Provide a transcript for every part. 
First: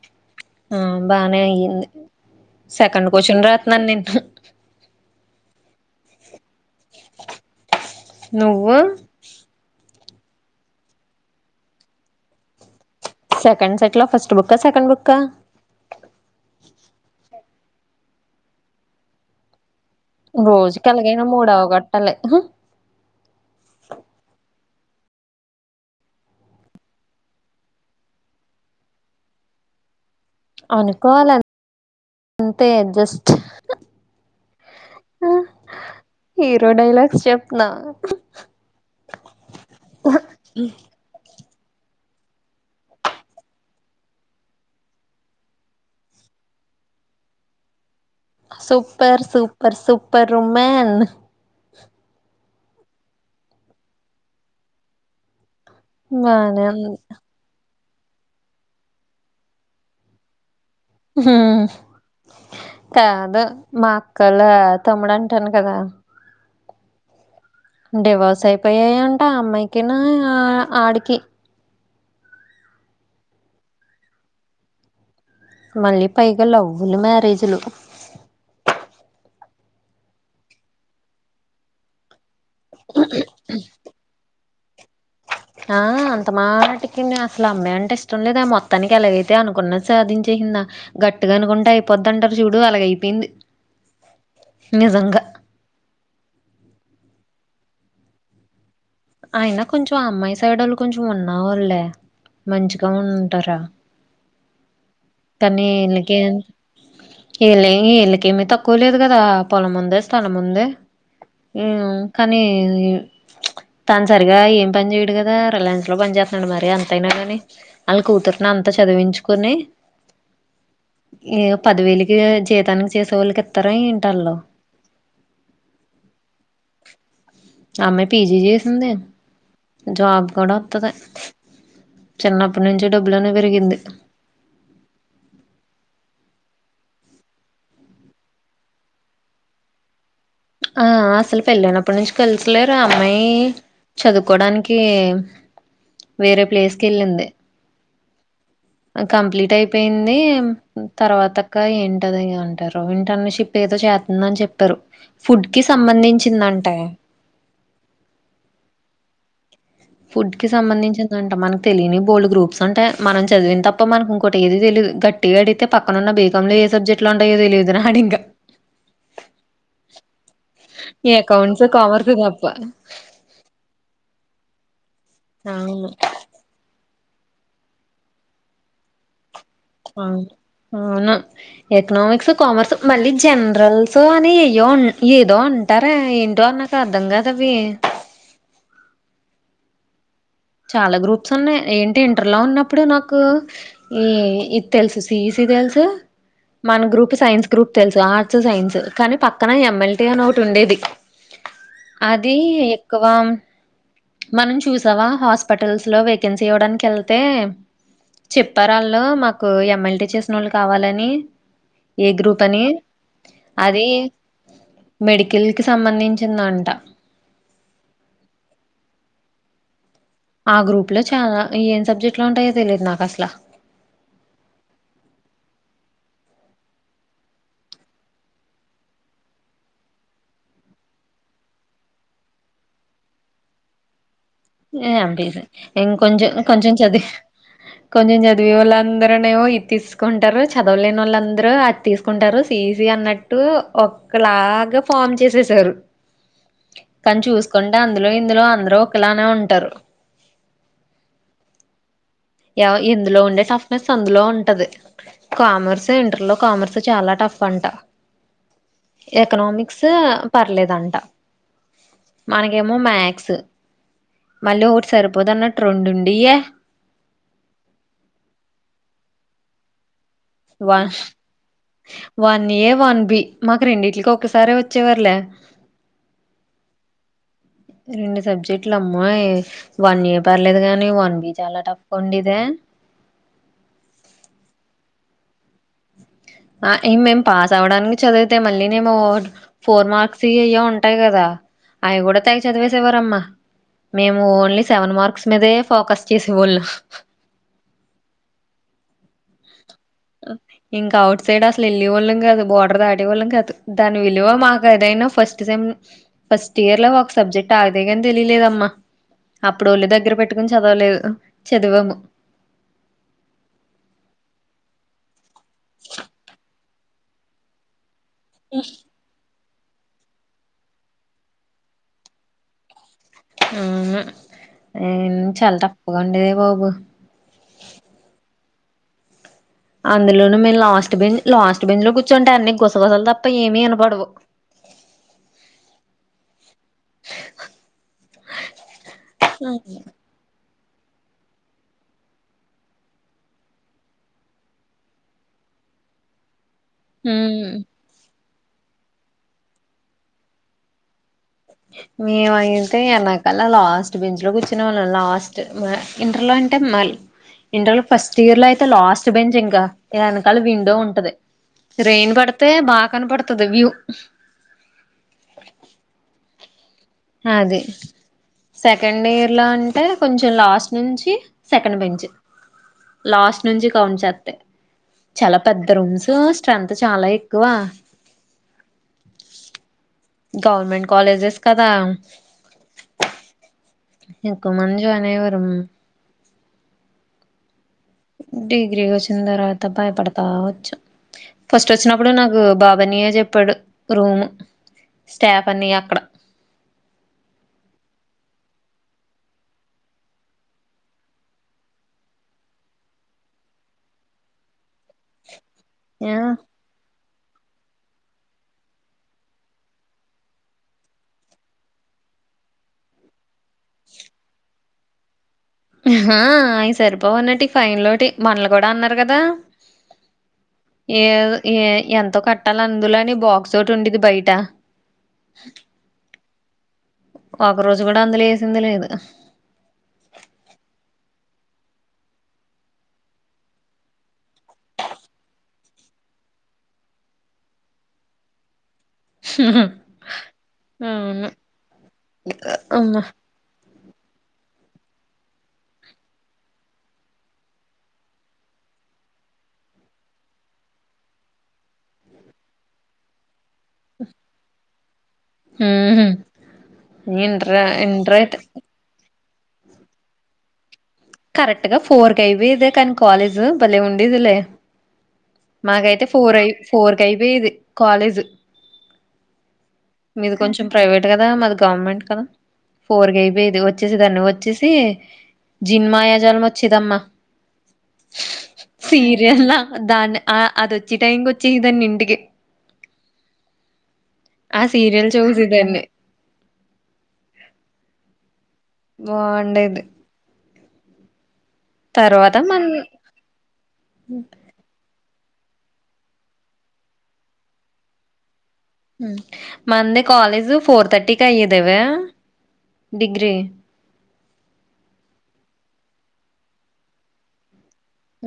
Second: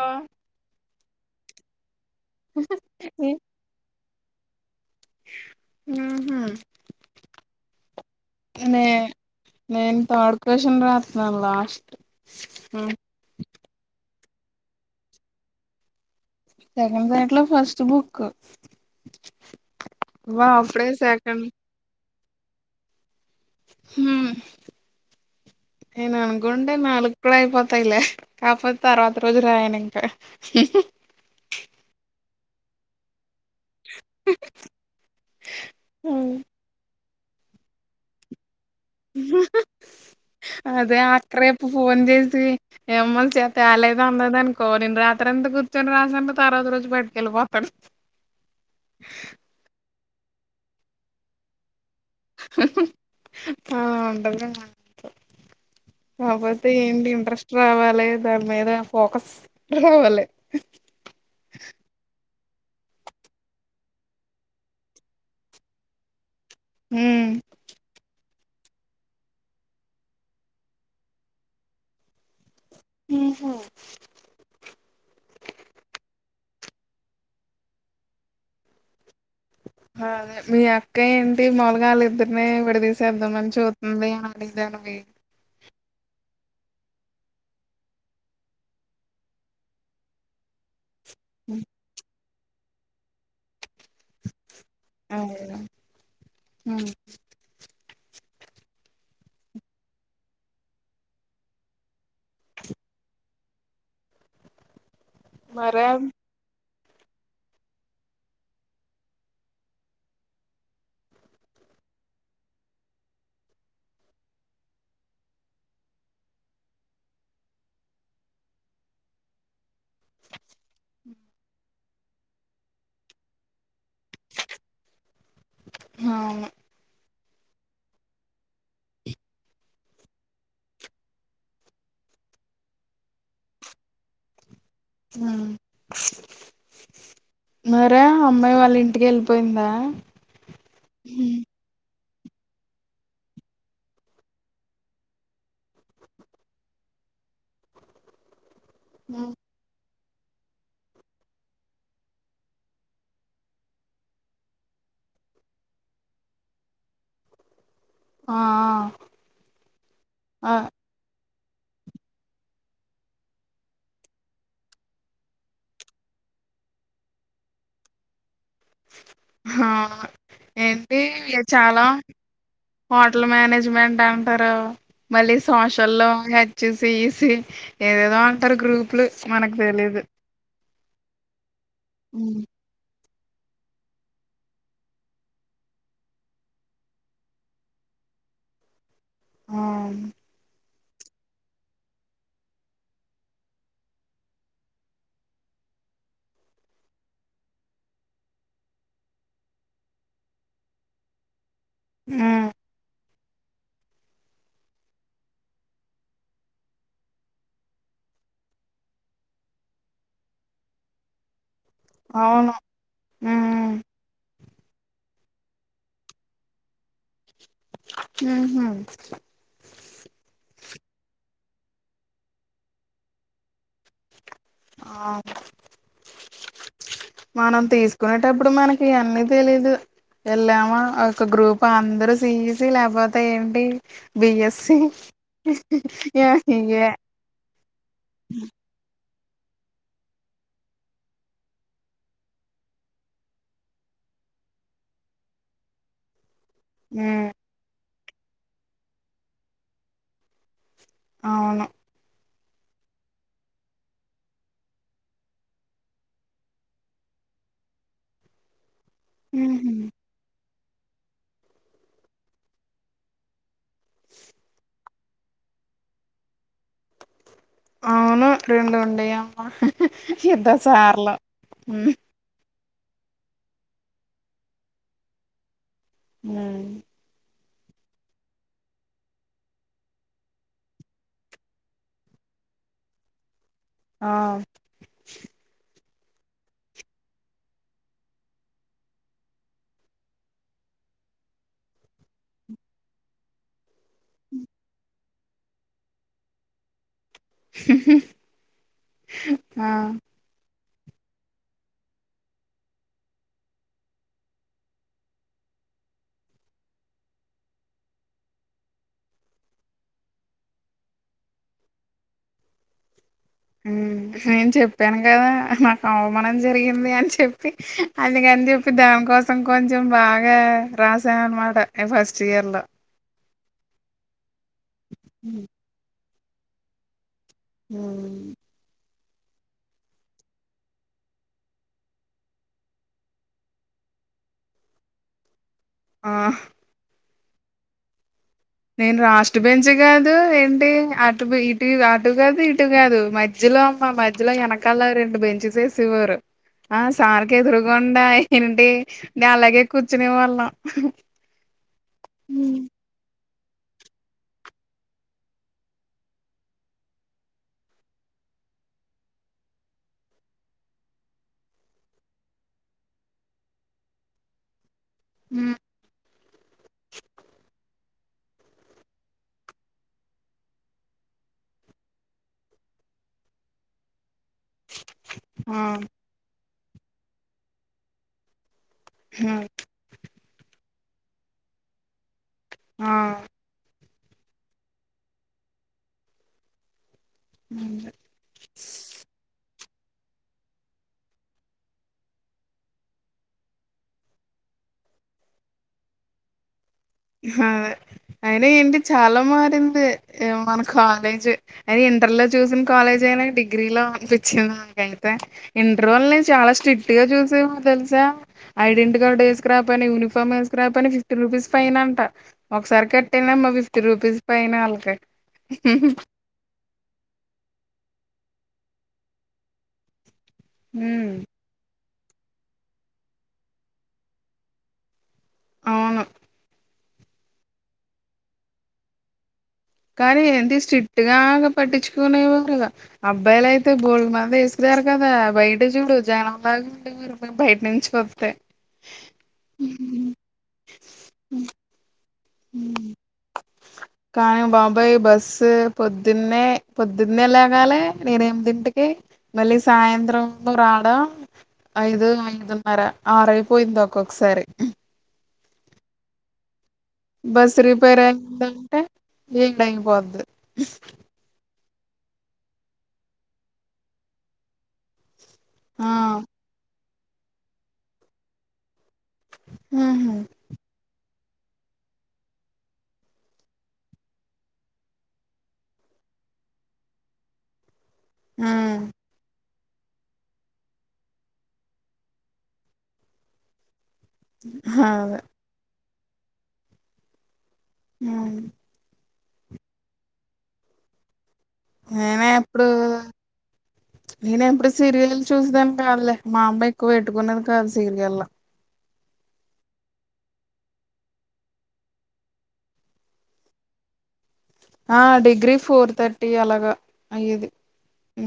ఊహు ఆ బానే అయింది సెకండ్ క్వచన్ రాతున్నాను నేను ఉహు నువ్వు మె మె థర్డ్ క్వషన్ రాతున్నాను లాస్ట్ సెకండ్స్ ఎట్లా ఫస్ట్ బుక్క, సెకండ్ బుక్కా? సెకండ్ సైట్ లో ఫస్ట్ బుక్ వా రోజు అప్పుడే కలాగైన సెకండ్ మూడవ గట్టలే హ ఏను అన్గండే నాలుగు కూడా అయిపోతాయిలే కాపోతే అర్వాత రోజు రాయనింకా అవునుకోవాల అంతే జస్ట్ హ హీరో డైలాగ్ చెప్న్నా హ్హ్ అదేఆన్ రేపు ఫోన్ చేసి ఏమ్మల్ చే తేలేదు అందద అనుకో నేను రాత్రి ఎంత కూర్చొని రాసాను. తారవాత రోజు బయటకెళ్ళిపోతాను. సూపర్ సూపర్ సూపర్ ఉమెన్ హ్హ్ ఆ ఉంటదిగా బానే కాకపోతే ఉంది ఏంటి ఇంట్రెస్ట్ రావాలి దాని మీద ఫోకస్ రావాలి. హ్మ్ కాదు మా అక్కలా తమ్ముడు అంటాను కదా హ్మ్ డివస్ సైపోయాయింట ఆ అమ్మాయికినా ఆ ఆడికి నీకె మళ్ళీ పైగా లవ్వులు మ్యారేజీలు అదే మీ అక్క ఏంటి మాములుగా వాళ్ళిద్దరిని విడదీసేద్దామని చూస్ ది అల్లిద్దర్ని ఆ అంత మాటికి అసలు అమ్మాయి అంటే ఇష్టం లేదే మొత్తానికి ఎలాగైతే అనుకున్నది సాధించేసిందా గట్టుగా అనుకుంటే అయిపోయిదంటారు చూడు అలాగయిపోయింది అవును మ్ అయినా కొంచెం అమ్మాయి సైడ్ వాళ్ళు కొంచం ఉన్నావాళ్ళే మంచిగా ఉంటారా తన్ని మరే ఇళ్లకి ఇళ్ళ ఇళ్ళకి ఏమిీ తక్కువ లేదు కదా పొలం ఉంది స్థలం ఉంది మ్ కానీ తాను సరిగా ఏం పని చేయడు కదా రిలయన్స్ లో పని చేస్తున్నాడు మరి అంత అయినా కాని వాళ్ళ కూతుర్ని అంత చ్ చదివించుకోని ఏో పదివేలుకి జీతానికి చేసే వాళ్ళకి ఇస్తారా ఏంటి అవును ఆ అమ్మాయి పీజీ చేసింది జాబ్ కూడా ఓత్తది చిన్నప్పటి నుంచి డబ్బులోనే పెరిగింది మ్ మారే అమ్మాయి వాళ్ళ ఇంటికి వెళ్ళిపోయిందా ఆ అసలు పెలైనప్పటి నుంచి కలిసిలేర అమ్మాయి చదువుకోడానికి వేరే ప్లేస్ కేళ్ళింది కంప్లీట్ అయిపోయిం ది తర్వాతక ఇంటది అంటారు ఇంటర్న్ షిప్ ఏందో చేస్తుంది అని చెప్పారు ఫుడ్ కి సంబంధించిందంట ఆ ఆ ఫుడ్ కి సంబంధించిందం ట మనకు తెలినివి బోల్డ్ గ్రూప్స్ ఉంటాయ్ మనం చదివింది తప్ప మనకి ఇంకోటి ఏది తెలీదు గట్టిగా అడిగితే పక్కన ఉన్న బే ంలో ఏ సబ్జెక్ట్ ఉంటాయో తెలియదు నా ఇంకా అవును ఏంటి ఈ ఇ అకౌంట్స్, చాలా కామర్స్ తప్ప. హోటల్ మేనేజ్మెంట్ అం ంటారు మళ్ళీ అవును. సోషల్ లో హెచ్ సిసి ఏదేదో అంటారు గ్రూపులు మనకు తెలీదు అవును. అవును ఉ ఎకనామిక్స్ కామర్స్ మళ్ళీ జనరల్స్ అని ఏయ్యో ఏదో ఉంటారే ఏంటో అవి నాకు అర్ధం కదవి ఆ చాలా గ్రూప్స్ ఉన్నాయ్ ఏంటి ఇంటర్ లో ఉన్నప్పుడు నాకు ఈ ఇది తెలుసు సిఈసి తెల్సు మన గ్రూప్ సైన్స్ గ్రూప్ తెలుసు ఆర్ట్స్ సైన్స్ కానీ పక్కన ఎమ్ఎల్టీ అని ఒకటి ఉండేది అది ఉమ్, ఎక్కువ మనం చూసావా హాస్ స్పిటల్స్ లో వేకెన్సీ ఇవ్వడానికి వెళ్తే చెప్పారు వాళ్ళు మాకు ఎమ్ఎల్టీ చేసిన వాళ్ళు కావాలని ఏ గ్రూప్ అవును అని అది మెడికల్ కి సంబంధించిందంట మ్ హు ఆ గ్రూప్ లో చాలా ఏం సబ్జెక్ట్లో ఉంటాయో తెలియదు నాకు అసలా ఆ మనం తీసుకునేటప్పుడు మనకి ఇయన్నీ తెలీదు వెళ్ళాము ఒక గ్రూప్ అందరు సీసి లేకపోతే ఏంటి బిఎస్సి ఏ ఎమ్ పి సి కొంచెం కొంచం ఇయే చదివి కొంచం చదివి వలాంద క్కనేమో ఇది తీసుకుంటారు చదవలేని వాళ్ళు అందరూ అది తీసుకుంటారు సిఈసి అన్నట్టు ఒక లాగా ఫామ్ చేసేసారు కానీ చూసుకుంటే అందులో ఇందులో అందరు ఒకలానే ఉంటరు అవును ఇందులో ఉండే టఫ్నెస్ అందులో ఉంటది కామర్స్ ఇంటర్లో కామర్స్ చాలా టఫ్ అంట ఎకనామిక్స్ పర్లేదంట మనకేమో మ్యాథ్స్ మళ్ళి ఒకటి సరిపోదన్నట్టు రెండు ఉండియ్యే అవును రెండు ఉండేవి అమ్మ పెద్దసార్లు నే వన్బి మాకు రెండింటిలికి ఒకసారే వచ్చేవర్లే ఉ రెండు సబ్జెక్టులు అమ్మాయ్ వన్ ఏ పర్లేదు గాని వన్ బి చాలా టఫ్ కొండి ఇదే ఆ ఆ ఇ మేము పాస్ అవ్వడానికి చదివితే మళ్ళీ నేమో ఫోర్ మార్క్స్ ఇయే ఉంటాయి కదా అవి కూడా తెగ చదివేసేవారమ్మా మేము ఓన్లీ సెవెన్ మార్క్స్ మీదే ఫోకస్ చేసేవోళ్ళు ఆ ఇంకా ఔట్ సైడ్ అసలు వెళ్ళేవాళ్ళం కాదు బోర్డర్ దాటి వాళ్ళం కాదు దాని విలువ మాకు ఏదైనా ఫస్ట్ సెమ్ ఫస్ట్ ఇయర్లో ఒక సబ్జెక్ట్ ఆగిదేగాని తెలిలేదమ్మా అప్పుడు ఒళ్లు దగ్గర పెట్టుకుని చదవలేదు చదివాము నేను చెప్పాను కదా నాకు అవమానం జరిగింది అని చెప్పి అందుగని చెప్పి దాం కోసం కొంచెం బాగా రాసాఅనమాట ఈ ఫస్ట్ ఇయర్లో ఆవునా ఏ చాలా తప్పుగా ఉండేది బాబు ఊ అందులోను మేము లాస్ట్ బెంచ్ లాస్ట్ బెంచ్లో కూర్చుంటే అన్ని గుసగుసలు తప్ప ఏమి వినపడవు ఆ నేను రాస్ట్ బెంచ్ కాదు ఏం అటు ఇటు అటు కాదు ఇటు కాదు మధ్యలో అమ్మ మధ్యలో వెనకాల రెండు బెంచెస్ శవరు ఆ సార్కి ఎదురుగా ఉండా ఏంటి నేను అలాగే కూర్చునే వాళ్ళం మీ ఉ వాంగతే ఎనా కలా లాస్ట్ బెంచ్లో కూర్చునే వాళ్ళం లాస్ట్ ఇంటర్లో అంటే మ ఇంటర్ ఫస్ట్ ఇయర్లో అయితే లాస్ట్ బెంచ్ ఇంకా వెనకాల విండో ఉంటది రెయిన్ పడితే బాగా కనపడుతది వ్యూ ఉ అది సెకండ్ ఇయర్ లో అంటే కొంచెం లాస్ట్ నుంచి సెకండ్ బెంచ్ లాస్ట్ నుంచి కౌంట్ చేస్తే చాలా ఆ పెద్ద రూమ్స్ స్ట్రెంత్ చాలా ఎక్కువ ఉమ్, గవర్నమెంట్ కాలేజెస్ కదా ఆ ఇంతకముంజు అనే వరం డిగ్రీ వచ్చిన తర్వాత భయపడతా వచ్చు ఫస్ట్ వచ్చినప్పుడు నాకు బాబానియ చెప్పాడు రూమ్ స్టాఫ్ అన్ని అక్కడ హు అయిన ఏంటి చాలా మారింది మన కాలేజ్ అయిన ఇంటర్ లో చూసిన కాలేజీ నేను డిగ్రీలో అనిపించింది నాకైతే ఇంటర్ ఒళ్ళని చాలా స్ట్రిక్ట్ గా చుస్ తెలుసా ఐడెంటి కార్డ్ వేసుకు రాకపోయినా యూనిఫార్మ్ వేస్కరాకపోయిన ఫిఫ్టీ రూపీస్ ఫైనంట ఒకసారి కట్టనమ్మ ఫిఫ్టీ రూపీస్ ఫైన ఆళ్ళకి ఆ అవి సరిపోవున్నట్టు ఫైన్ లోటి మనలు కూడా అన్నారు కదా ఏ ఉమ్. ఏ ఎం తో కట్టాలి అందులోని బాక్స్ ఒటి ఉండేది బయట అవును ఒక రోజు కూడా అందులో ఏసింది లేదు కానీ ఏంటి స్ట్రిక్ట్ గా పట్టించుకునేవు రిగా అబ్బాయిలయితే బోల్డు మంది వేస్ వారు కదా బయట చూడు జనంలాగా ఉండే మీరు మే బయట నుంచి వత్తే అవును అమ్మ కానీ బాబాయ్ బస్సు పొద్దున్నే పొద్దున్నే లేగాలి ఎనిమిదింటికి మళ్ళీ సాయంత్రం రాడ ఐదు ఐదున్నర ఆర్ పోయింది ఒక్కొక్కసారి ఉ బస్ రిపేర్ అయిందంటె ఏడయిపోద్ది కరెక్ట్ గా ఫోర్ కయిపోయెద కని కాలేజ్ భలే ఉండేదిలే ఆ మాకైతే ఫోర్ అయ్ ఫోర్ కయిపోయేది కాలేజ్ ఉహు మీది కొంచెం ప్రైవేట్ అంట కదా మాది గవర్నమెంట్ కదా ఫోర్ కయిపోయేది వచ్చేసే దాన్ని వచ్చేసి జిన్మాయాజాలం వచ్చేదమ్మా ఉమ్ దాన్ని ఆ అదొచ్చి టైంకి వచ్చేదాన్ని ఇంటికి ఆ సీరియల్ అదే చూసేదాన్ని ఉ బాండేది నేనే ఎప్పుడు మన్ నేనే ఎప్పుడు సీరియల్ చూసే దాన్ని కాదులే మా అమ్మ ఎక్కువ పెట్టుకునేది కాదు సీరియల్ మందే కాలేజ్ ఫోర్ థర్టీకి అయ్యేదవే డిగ్రి ఆ డిగ్రీ ఫోర్ థర్టీ అలాగా అయ్యేది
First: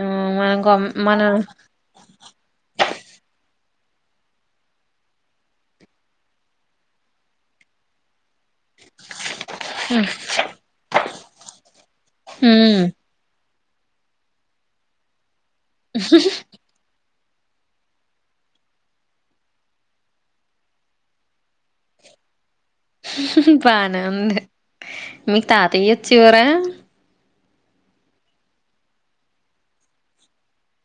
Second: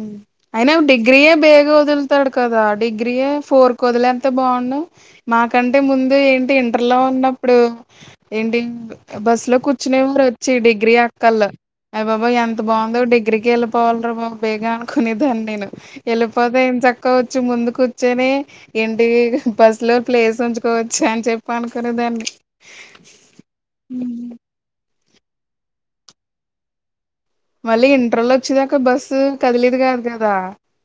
ఆ మనం అయినా గమ్ మన డిగ్రీయే బేగ వదులుతాడు కదా డిగ్రీయే ఫోర్ కుదిలేంత బాగుంన్ను మాకంటే ముందు ఏంటి ఇంటర్లో ఉన్నప్పుడు ఏంటి బస్ లో కూర్చునే వారు వచ్చి డిగ్రీ అక్కోళ్ళు అయ్ బాబోయ్ ఎంత హ్మ్ బాగుందో డిగ్రీ ఇంటికి వెళ్ళిపోవాల్రా బాబు బేగా అనుకునేదాన్ని నేను వెళ్ళిపోతే ఎంచక్క క వచ్చు ముందుకు కుచ్చొని ఇంటి బస్సు లో ప్లేస్ ఉంచుకోవచ్చు అని చెప్ప అనుకునేదా కన్ బానే ఉంది మీకు తాతయ్యోచ్చేవోరా మళ్ళీ ఇంటర్లోచ్చేదాకా బస్సు కదిలేదు కాదు కదా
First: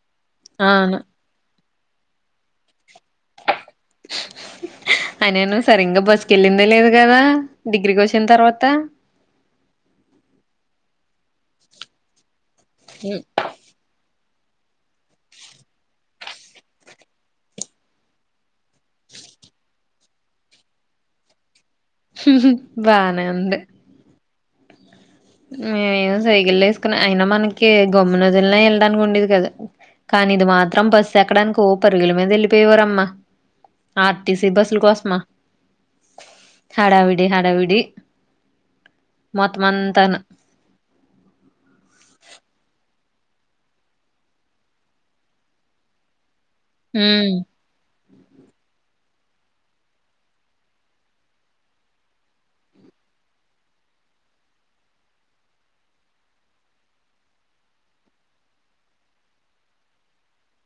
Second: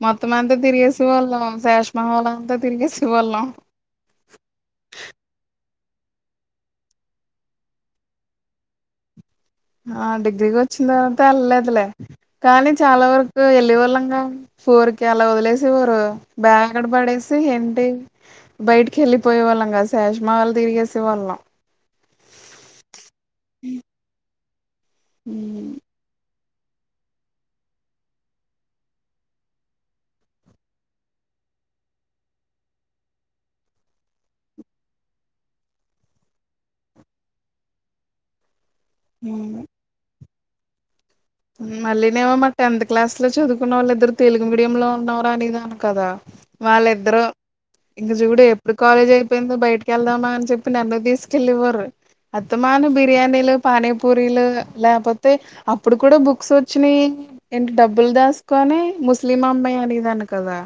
మొత్తమంతా అవును తిరిగేసే వోళ్ళుం శేష్మహోల్ అంతా తిరిగేసి వొళ్ళం అయినను సరింగా బస్సుకెళ్ళిందే లేదు గదా డిగ్రీకోచ్చిన తర్వాత ఆ డిగ్రీకి వచ్చిన తర్వాత ఎళ్లేదులే కానీ చాలా వరకు ఎళ్ళీ వోళ్ళంగా ఫోర్కి అలా వదిలేసి ఊరు బ్యాగకడ పడేసి ఏంటి బయటికెళ్ళిపోయే వాళ్ళం కదా శాష్మాహల్ తిరిగేసే వాళ్ళం బానే ఉంది మేమొ సైగల్ చేసుకున్నా అయినా మనకి గమ్మునదులినా ఎళ్డానికి ఉండేది కాదు కానిది మాత్రం బస్సేక్కడానికో పరుగుల మీద వెళ్ళిపోయేవారమ్మా ఆర్టీసీ బస్సుల కోసమా హడావిడి హడావిడి ఉమ్, మొత్తమంతాను మళ్ళీనేమో మా టెన్త్ క్లాస్ లో చదువుకున్న వాళ్ళు ఇద్దరు తెలుగు మీడియంలో ఉన్నావ్ర అనేదాన్ని కదా వాళ్ళిద్దరు ఉమ్ ఇంక చూడు ఎప్పుడు కాలేజ్ అయిపోయిందో బయటకి వెళ్దామా అని చెప్పి నన్ను తీసుకెళ్లివోరు అత్తమాను బిర్యానీలు పానీపూరీలు లేపోతే అప్పుడు కూడా బుక్సొచ్చినియ్ ఇంటి డబ్బులు దాసుకొనీ ముస్లిం అమ్మాయి అనేదాన్ని కదా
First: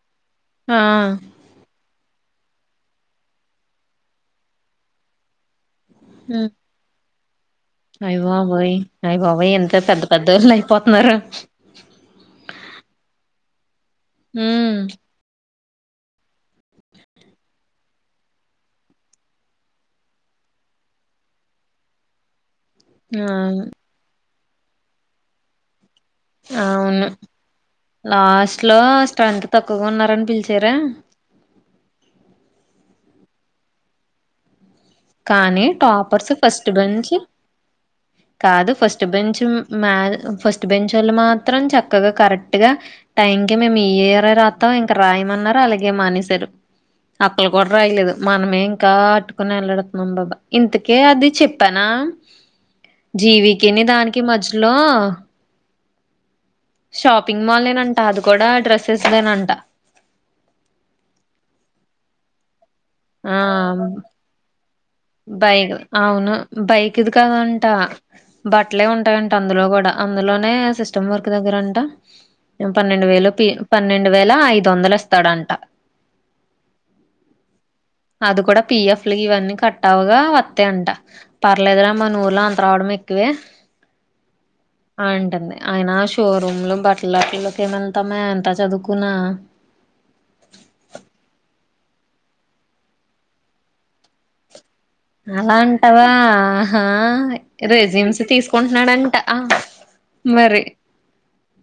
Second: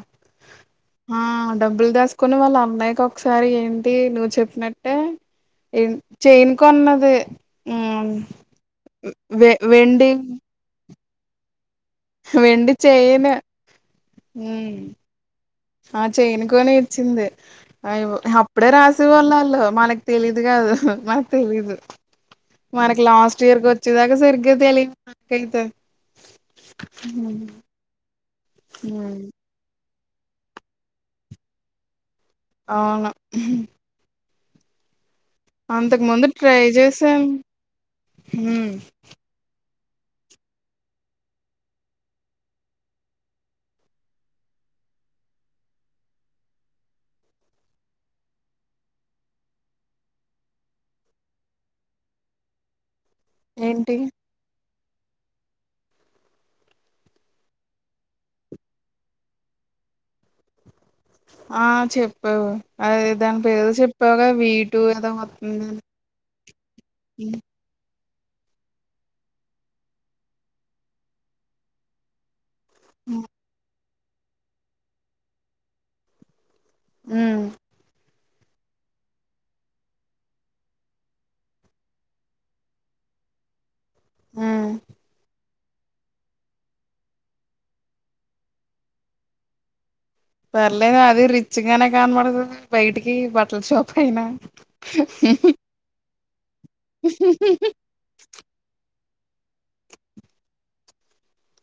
ఆ డబ్బల్ దాస్ కొని వాళ్ళ అన్నయ్యకోక్కసారి ఏంటి నువ్ చెప్పినట్టే ఏన్ట్ చైను కొన్నది ఉమ్ అయ్బాబోయ్ అయ్బాబోయ్ వె ఎంత పెద్ద వెండి పెద్దోళ్ళు అయిపోతున్నారో వెండి చైను హ్మ్ ఆ చైనుకోని ఇచ్చింది అయ్బ్ అప్పుడే రాసేవాళ్ళ ఆళ్ళు మనకు తెలీదుగా కాదు మనకి తెలీదు మనకి లాస్ట్ అవును ఇయర్కొచ్చేదాకా సరిగ్గా తెలియదు నాకైతే అవ్ను ఉమ్, లాస్ట్లో స్ట్రెంత్ తక్కువగా ఉన్నా రన్ పిలిచార అవును హ్మ్ కానీ ముందు టాపర్స్ ట్రై ఫస్ట్ బెంచ్ చేసాను కాదు ఫస్ట్ బెంచ్ మ ఫస్ట్ బెంచోళ్ళు మాత్రం చక్కగా కరెక్ట్ గా టైంకె మేము ఈ ఇయరే రాత్తం ఇంక రాయమన్నారు అలాగే మానేసారు అక్కలు కూడా రాయలేదు మనమే ఇంకా అట్టుకొని వెల్లడ అం బాబా ఇంతకే అది చెప్పానా జీవికిని ఏంటి దానికి మధ్య లో షాపింగ్ మాలేనంట అది కూడా డ్రెస్సెస్ దేనంట ఆ చెప్పావు అదే దాని పేరు ఆ చెప్పావుగా వీ బైక్ అవును బైక్ది కదంట బట్లే ఉంటాయంట అందులో కూడా అందులోనే సిస్టమ్ వర్క్ దగ్గరంట పన్నెండు వేలు పి పన్నెండు వేల ఐదొందలిస్తాడంట మ్ అది కూడా పిఎఫ్లు ఇవన్నీ కట్టవగా వత్తయంట పర్లేదురా మనూర్లో అంత రావడమే క్కువే ఉమ్ అంటంది అయినా షోరూమ్ లో బట్లవటికి ఎం వెళ్తామే అంత చదువుకున్నా పర్లేదు అది రిచ్ గానే కానపడుతది బయటికి బట్టల షాప్ అయినా అలా అంటావా ఆహా రేజిమ్స్ తీసుకుంటున్నాడంట ఆ మరి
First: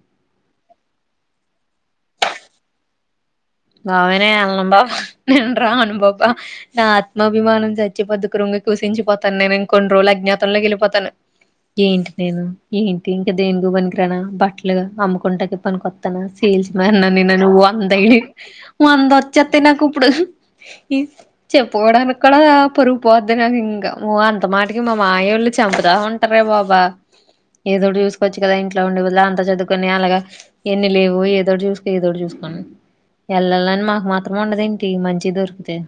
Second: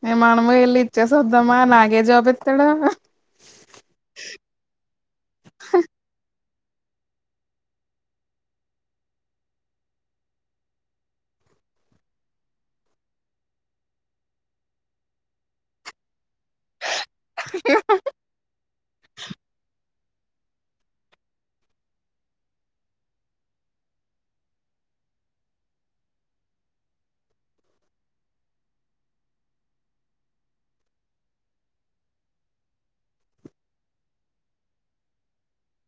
ఏ మనము వెళ్ళి ఇచ్చేసి వద్దామా నాగే జాబ్ ఇస్తాడు బాబోయ్ నేను ఎళ్ళను బాబా నేను రాను బాబా నా ఆత్మాభిమానం చచ్చి పోద్ధి క్రుంగి కుసించిపోతాను నేను ఇంకొన్ని రోజులు అజ్ఞాతంలోకిళ్ళిపోతాను ఏంటి నేను ఏంటి ఇంకా దేనికి పనికిరాన బట్టలు అమ్ముకుంటానీకె పనికొత్తానా సేల్స్ మ్యాన్ నిన్న నువ్ వంద వచ్చేత్తయి నాకు ఇప్పుడు ఈ చెప్పుకోవడానికి కూడా పొరుగుపోద్ది నాకు ఇంకా అంత మాటికి మా మాయవాళ్ళు చంపుతా ఉంటారే బాబా ఏదో చూసుకోవచ్చు కదా ఇంట్లో ఉండే వళ్ల అంత చదువుకుొని అలాగ ఎన్ని లేవు ఏదోటి చూసుకో ఏదో చూసుకో వెళ్ళాలని మాకు మాత్రం ఉండదు ఏంటి మంచి దొరుకుతే